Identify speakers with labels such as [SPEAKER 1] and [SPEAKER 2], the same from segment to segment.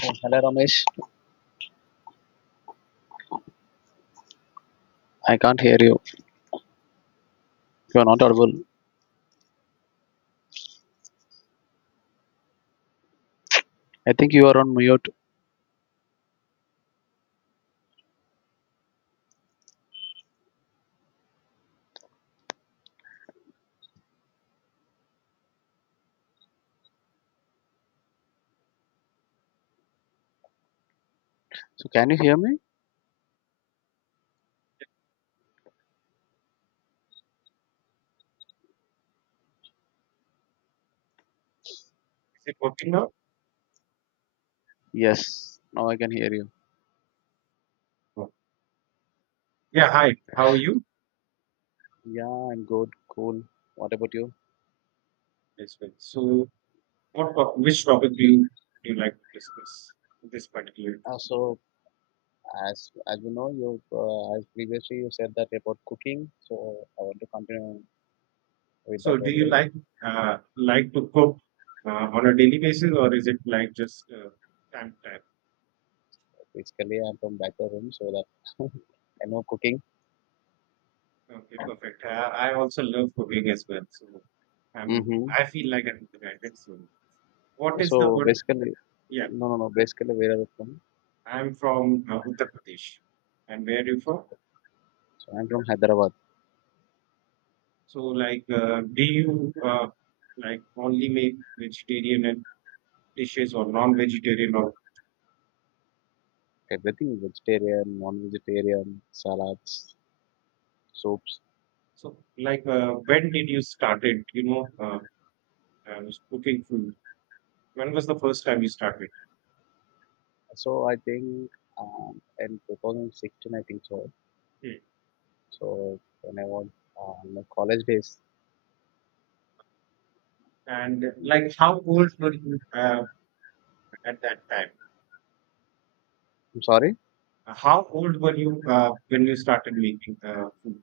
[SPEAKER 1] Hello, Ramesh. I can't hear you. You are not audible. I think you are on mute. So, can you hear me?
[SPEAKER 2] Is it working now?
[SPEAKER 1] Yes. Now I can hear you.
[SPEAKER 2] Oh. Yeah, hi. How are you?
[SPEAKER 1] Yeah, I'm good. Cool. What about you?
[SPEAKER 2] Yes, well. So, which topic do you like to discuss? In this particular
[SPEAKER 1] Uh,
[SPEAKER 2] topic.
[SPEAKER 1] so, as you know, you as previously you said that about cooking. So, I want to continue with that
[SPEAKER 2] So, do you
[SPEAKER 1] only.
[SPEAKER 2] like to cook on a daily basis, or is it like just time to time?
[SPEAKER 1] Basically, I'm from back of room, so that I know cooking.
[SPEAKER 2] Okay, perfect. I also love cooking as well. So, I'm
[SPEAKER 1] Mm-hmm.
[SPEAKER 2] I feel like I'm united. So, what is the
[SPEAKER 1] So
[SPEAKER 2] word?
[SPEAKER 1] basically,
[SPEAKER 2] Yeah,
[SPEAKER 1] no, no, no. Basically, where are you from?
[SPEAKER 2] I'm from Uttar Pradesh. And where are you from?
[SPEAKER 1] So I'm from Hyderabad.
[SPEAKER 2] So, like, do you like only make vegetarian and dishes or non-vegetarian or
[SPEAKER 1] Everything vegetarian, non-vegetarian, salads. So,
[SPEAKER 2] so? When did you started? Uh, Cooking food. When was the first time you started?
[SPEAKER 1] so I think in 2016, I think so.
[SPEAKER 2] Hmm.
[SPEAKER 1] So when I was in my college days.
[SPEAKER 2] And like, how old were you at that time?
[SPEAKER 1] I'm sorry.
[SPEAKER 2] How old were you when you started making food?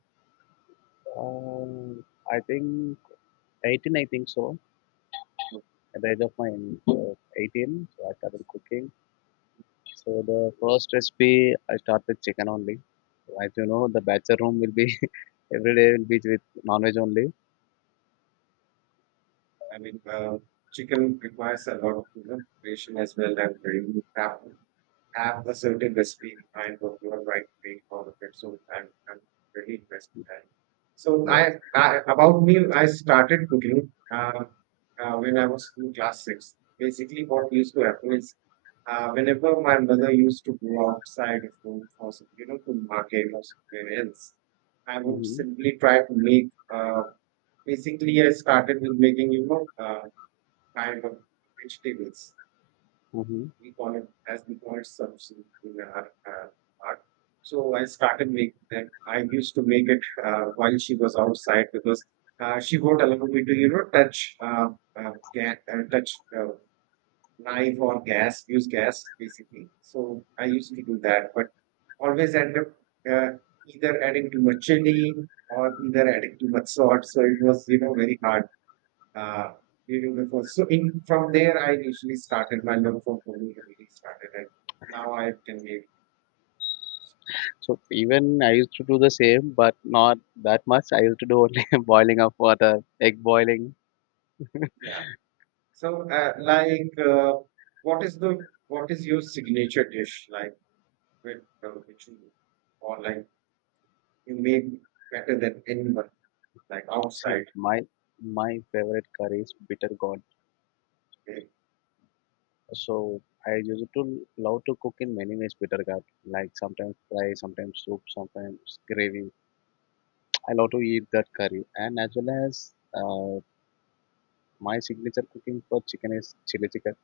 [SPEAKER 1] Um I think 18, I think so. At the age of my 18, so I started cooking. So the first recipe I started with chicken only. So as you know, the bachelor room will be every day will be with non-veg only.
[SPEAKER 2] I mean, chicken requires a lot of preparation as well and very good have a certain recipe in mind what you are trying to make out of it. So I'm really interested in that. So
[SPEAKER 1] Yes.
[SPEAKER 2] I about me, I started cooking when I was in class six. Basically, what used to happen is whenever my mother used to go outside of home for to market or somewhere else, I would
[SPEAKER 1] Mm-hmm.
[SPEAKER 2] simply try to make. Uh, basically, I started with making kind of vegetables
[SPEAKER 1] Mm-hmm.
[SPEAKER 2] we call it as we call it substance in our art. So I started making that. I used to make it while she was outside because she won't allow me to, touch uh, ga- uh, touch uh, knife or gas, use gas basically. So I used to do that, but always end up uh, either adding too much chili or either adding too much salt. So it was, very hard uh, even before. So in from there, I initially started my love for Pony really started, and now I can make.
[SPEAKER 1] So even I used to do the same, but not that much. I used to do only boiling of water, egg boiling.
[SPEAKER 2] Yeah. So like, what is the what is your signature dish like with which you or like you make better than anyone like
[SPEAKER 1] See,
[SPEAKER 2] outside?
[SPEAKER 1] my favorite curry is bitter gourd.
[SPEAKER 2] Okay?
[SPEAKER 1] So I used to love to cook in many ways bitter gourd. Like sometimes fry, sometimes soup, sometimes gravy. I love to eat that curry, and as well as uh, my signature cooking for chicken is chili chicken.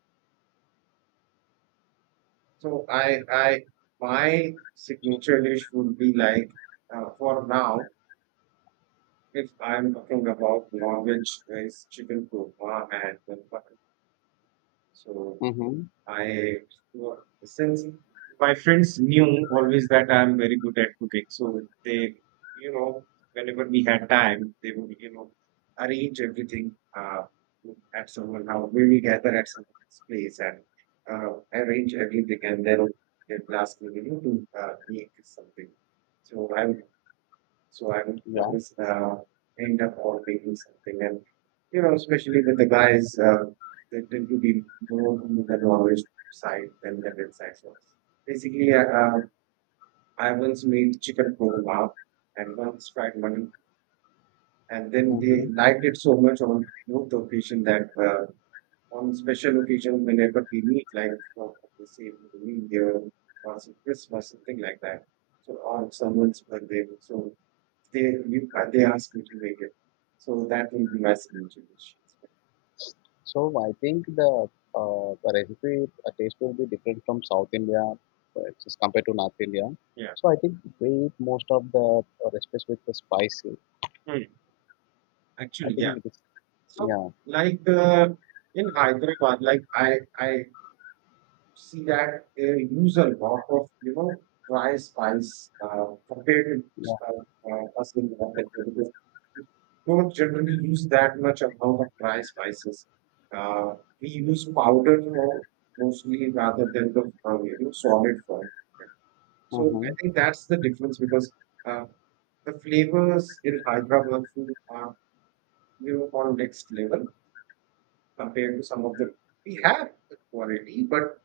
[SPEAKER 2] So I my signature dish would be like for now. If I'm talking about non-veg, is chicken korma and then mutton. So
[SPEAKER 1] Mm-hmm.
[SPEAKER 2] I well, since my friends knew always that I'm very good at cooking, so they, you know, whenever we had time, they would, arrange everything at someone house. We will gather at someone's place and arrange everything, and then they'd ask me, to make something. So I would
[SPEAKER 1] Yeah.
[SPEAKER 2] always end up ordering something, and especially with the guys, they tend to be more on the Norwich side than the red side. So basically, I once made chicken korma and once fried mutton, and then
[SPEAKER 1] Mm-hmm.
[SPEAKER 2] they liked it so much on both the occasion that on special occasion whenever we meet, like for the same New Year or some Christmas, something like that. So on someone's birthday, so they they ask me to make it. So that will be my signature dish.
[SPEAKER 1] So I think the recipe taste will be different from South India as compared to North India.
[SPEAKER 2] Yeah.
[SPEAKER 1] So I think we eat most of the recipes with the spicy.
[SPEAKER 2] Hmm.
[SPEAKER 1] I
[SPEAKER 2] Actually,
[SPEAKER 1] think
[SPEAKER 2] yeah.
[SPEAKER 1] it is
[SPEAKER 2] So
[SPEAKER 1] yeah,
[SPEAKER 2] like in Hyderabad, like I see that they use a lot of dry spice compared
[SPEAKER 1] yeah,
[SPEAKER 2] to us in North India because we don't generally use that much amount of dry spices. Uh, we use powder for mostly rather than the solid form. So I
[SPEAKER 1] uh-huh.
[SPEAKER 2] think that's the difference because uh, the flavors in Hyderabad food are on next level compared to some of the we have the quality, but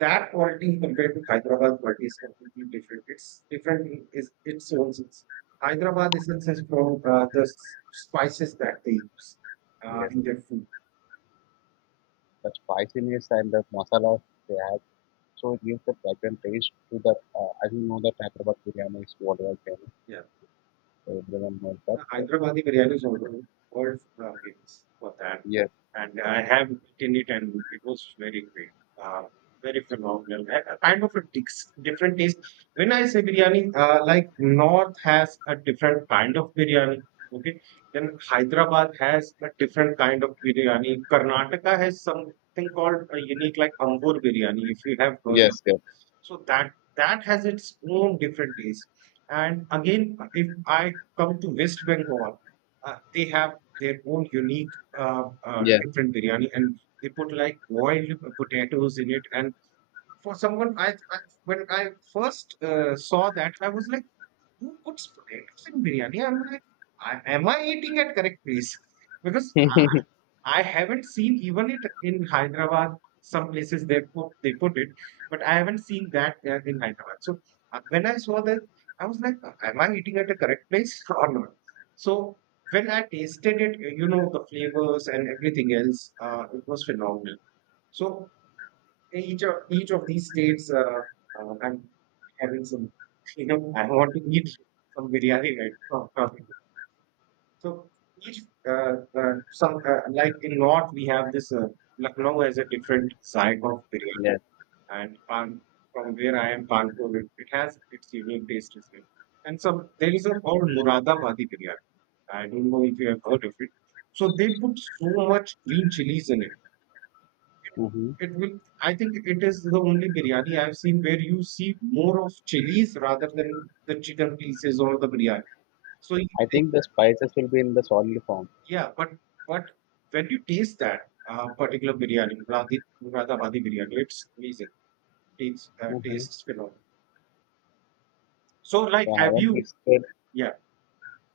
[SPEAKER 2] that quality compared to Hyderabad quality is completely different. It's different in its own sense. Hyderabad is in sense from the spices that they use
[SPEAKER 1] Yes,
[SPEAKER 2] in their food.
[SPEAKER 1] the spiciness and the masalas they add, so it gives the fragrant taste to the, as you know the Hyderabad biryani is what I can,
[SPEAKER 2] Yeah.
[SPEAKER 1] everyone knows that.
[SPEAKER 2] Uh,
[SPEAKER 1] So,
[SPEAKER 2] Hyderabadi biryani is also world famous for that,
[SPEAKER 1] yes,
[SPEAKER 2] and I have eaten it, and it was very great, uh, very phenomenal. A kind of a different taste. When I say biryani, like North has a different kind of biryani. Okay, then Hyderabad has a different kind of biryani. Karnataka has something called a unique, like Ambur biryani, if you have heard of
[SPEAKER 1] yes,
[SPEAKER 2] it.
[SPEAKER 1] yes,
[SPEAKER 2] So that has its own different taste. And again, if I come to West Bengal, they have their own unique, different biryani, and they put like boiled potatoes in it. And for someone, I when I first saw that, I was like, "Who puts potatoes in biryani?" I'm like, "Am I eating at correct place?" Because
[SPEAKER 1] yes,
[SPEAKER 2] I haven't seen even it in Hyderabad. Some places they put it, but I haven't seen that in Hyderabad. So when I saw that, I was like, "Am I eating at the correct place or not?" So when I tasted it, the flavors and everything else, it was phenomenal. So each of these states, I'm having some, I want to eat some biryani right now. So each uh, some like in north we have this Lucknow as a different side of
[SPEAKER 1] yes.
[SPEAKER 2] biryani, and from where I am Kanpur, it has its unique taste as well. And so there is a called Muradabadi biryani. I don't know if you have heard of it. So they put so much green chilies in it.
[SPEAKER 1] Hmm,
[SPEAKER 2] It will. I think it is the only biryani I've seen where you see more of chilies rather than the chicken pieces or the biryani. So
[SPEAKER 1] I think the spices will be in the solid form.
[SPEAKER 2] yeah, but when you taste that particular biryani, Muradabadi biryani, it's amazing. Tastes
[SPEAKER 1] Hmm.
[SPEAKER 2] phenomenal. So
[SPEAKER 1] So
[SPEAKER 2] like,
[SPEAKER 1] I
[SPEAKER 2] have
[SPEAKER 1] haven't
[SPEAKER 2] you?
[SPEAKER 1] visited,
[SPEAKER 2] Yeah,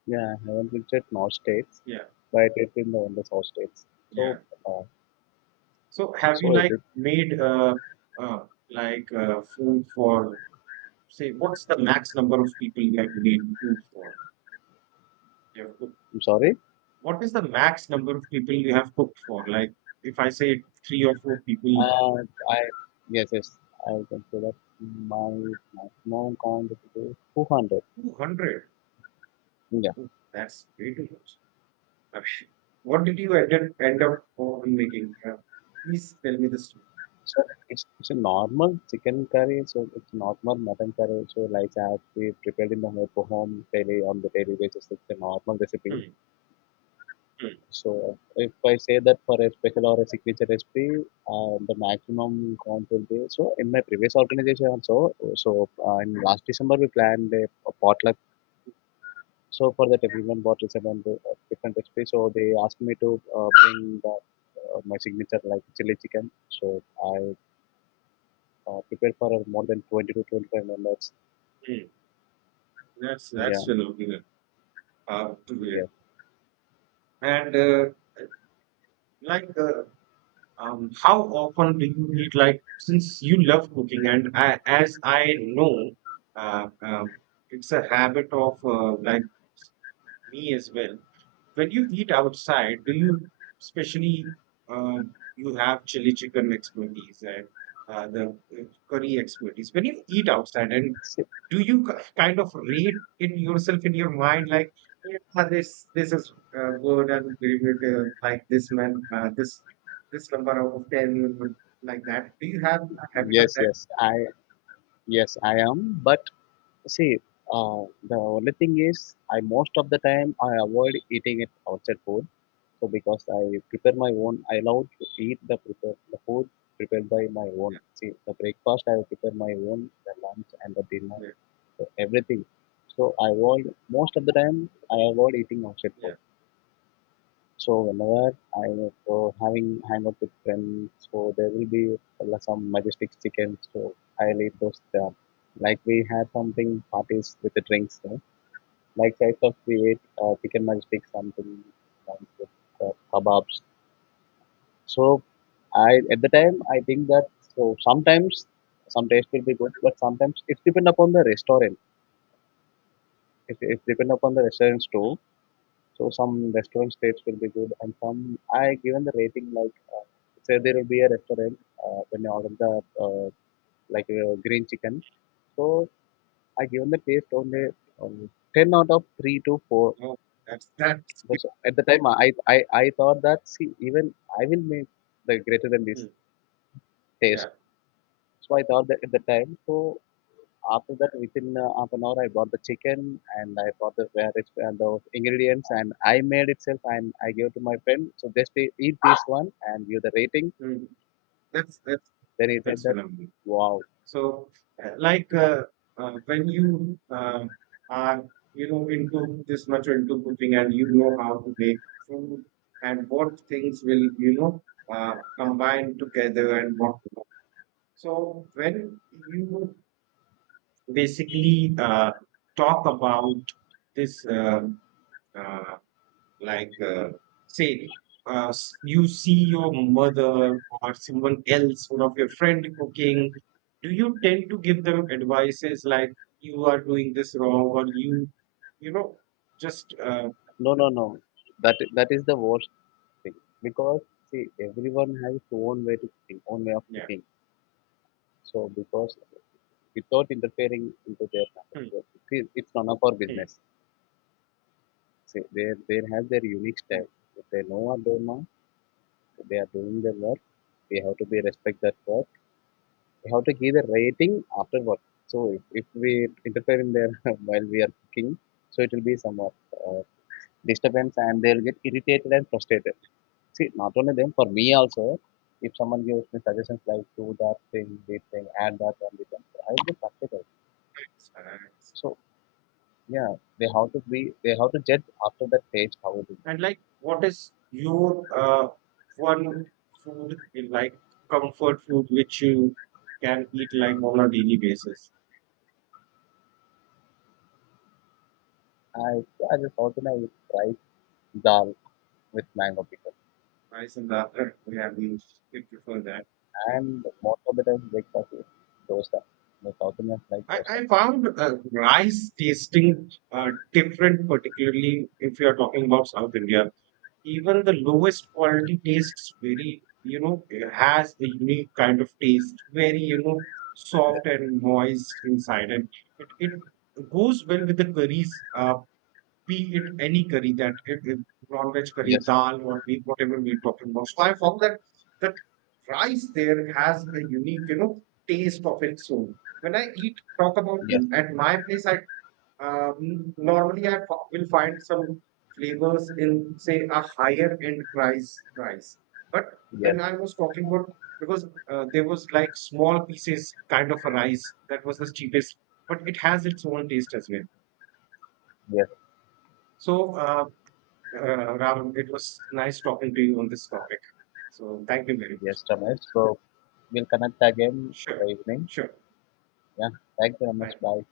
[SPEAKER 1] yeah, I haven't visited North states,
[SPEAKER 2] yeah,
[SPEAKER 1] but I did in the South states. So,
[SPEAKER 2] yeah.
[SPEAKER 1] uh,
[SPEAKER 2] So have you
[SPEAKER 1] so every,
[SPEAKER 2] like made uh like food for say what's the max number of people you have made food for? You have cooked.
[SPEAKER 1] I'm sorry.
[SPEAKER 2] What is the max number of people you have cooked for? Like if I say three or four people,
[SPEAKER 1] Uh, I, yes, yes, I consider my maximum count to be 200.
[SPEAKER 2] 200.
[SPEAKER 1] Yeah.
[SPEAKER 2] Oh, that's way too much. Ash, what did you end up on making? Please tell me the story.
[SPEAKER 1] So it's a normal chicken curry, so it's normal mutton curry. So like I have we prepared in the home daily on the daily basis. It's a normal recipe.
[SPEAKER 2] Hmm, hmm,
[SPEAKER 1] So if I say that for a special or a signature recipe, the maximum count will be, so in my previous organization also. So in last December we planned a potluck. So for that everyone bought this amount of different recipe. So they asked me to bring my signature like chili chicken. So I prepared for more than 20 to 25 members.
[SPEAKER 2] hmm. That's
[SPEAKER 1] Yeah,
[SPEAKER 2] phenomenal. To
[SPEAKER 1] yeah.
[SPEAKER 2] hear. And like, how often do you eat? Like, since you love cooking, and as I know, uh, um, it's a habit of like. Me as well. When you eat outside, do you especially you have chili chicken expertise and the curry expertise? When you eat outside, and do you kind of rate in yourself in your mind like, yeah, this is good and we would like this man this number out of 10 would like that? Do you have a habit of
[SPEAKER 1] Yes,
[SPEAKER 2] that?
[SPEAKER 1] yes. I yes I am, but see, the only thing is, I most of the time I avoid eating it outside food. So because I prepare my own, I love to eat the food prepared by my own. See, the breakfast I prepare my own, the lunch and the dinner,
[SPEAKER 2] Yeah,
[SPEAKER 1] so everything. So I avoid most of the time I avoid eating outside
[SPEAKER 2] yeah.
[SPEAKER 1] food. So whenever I go having hang out with friends, so there will be some majestic chicken. So I'll eat those. Like we had something parties with the drinks, like size of plate, chicken matchstick, something like with kebabs. So I at the time I think that, so sometimes some taste will be good, but sometimes it's depend upon the restaurant. It depend upon the restaurants too. So some restaurant taste will be good, and some I given the rating like, say there will be a restaurant when you order the green chicken. So I given the taste only 10 out of 3 to 4.
[SPEAKER 2] Oh, that's good.
[SPEAKER 1] Because at the time, I thought that, see, even I will make the greater than this
[SPEAKER 2] Mm,
[SPEAKER 1] taste.
[SPEAKER 2] yeah,
[SPEAKER 1] So I thought that at the time. So after that, within half an hour, I bought the chicken and I bought the various and the ingredients and I made itself and I gave to my friend. So just eat this one and give the rating.
[SPEAKER 2] mm, that's that's
[SPEAKER 1] Then he said
[SPEAKER 2] that's
[SPEAKER 1] that,
[SPEAKER 2] phenomenal.
[SPEAKER 1] wow.
[SPEAKER 2] So, like when you are into this much into cooking and you know how to make food and what things will combine together and what. So when you basically talk about this uh, like, say, you see your mother or someone else, one of your friend cooking, do you tend to give them advices like you are doing this wrong or you know, just
[SPEAKER 1] No, no, no, that that is the worst thing, because see, everyone has his own way to cooking, own way of
[SPEAKER 2] yeah.
[SPEAKER 1] cooking. So because without interfering into their kind of
[SPEAKER 2] Hmm,
[SPEAKER 1] work. It is- it's none of our
[SPEAKER 2] hmm,
[SPEAKER 1] business. See, they have their unique
[SPEAKER 2] hmm.
[SPEAKER 1] style. If they know what they know, they are doing their work. We have to be respect that work. We have to give a rating after work. So if we interfere in there while we are cooking, so it will be somewhat uh, disturbance, and they'll get irritated and frustrated. See, not only them, for me also, if someone gives me suggestions like do that thing, this thing, add that one, this one, I will get frustrated.
[SPEAKER 2] Nice.
[SPEAKER 1] So yeah, they have to judge after that taste how it is.
[SPEAKER 2] And like, what is your one food in like comfort food which you can eat like on a daily basis?
[SPEAKER 1] I just south Indian, I eat rice, dal with mango pickle,
[SPEAKER 2] Nice and that we have you prefer that.
[SPEAKER 1] and most of the time breakfast is dosa. The South Indians like dosa.
[SPEAKER 2] I found rice tasting different, particularly if you are talking about South India. Even the lowest quality tastes very, it has a unique kind of taste, very, soft and moist inside. And it goes well with the curries. Be it any curry that non-veg curry,
[SPEAKER 1] Yes,
[SPEAKER 2] dal or meat, whatever we're talking about. So I found that the rice there has a unique, taste of its own. When I talk about
[SPEAKER 1] yes,
[SPEAKER 2] at my place, I normally I will find some flavors in say a higher end rice. But
[SPEAKER 1] yes,
[SPEAKER 2] when I was talking about because there was like small pieces kind of a rice that was the cheapest, but it has its own taste as well.
[SPEAKER 1] yes,
[SPEAKER 2] So Ram, it was nice talking to you on this topic. So thank you very
[SPEAKER 1] yes,
[SPEAKER 2] much.
[SPEAKER 1] Ramesh. So we'll connect again in the
[SPEAKER 2] Sure,
[SPEAKER 1] evening.
[SPEAKER 2] sure.
[SPEAKER 1] Yeah, thank you, Ramesh.
[SPEAKER 2] Bye.
[SPEAKER 1] Bye.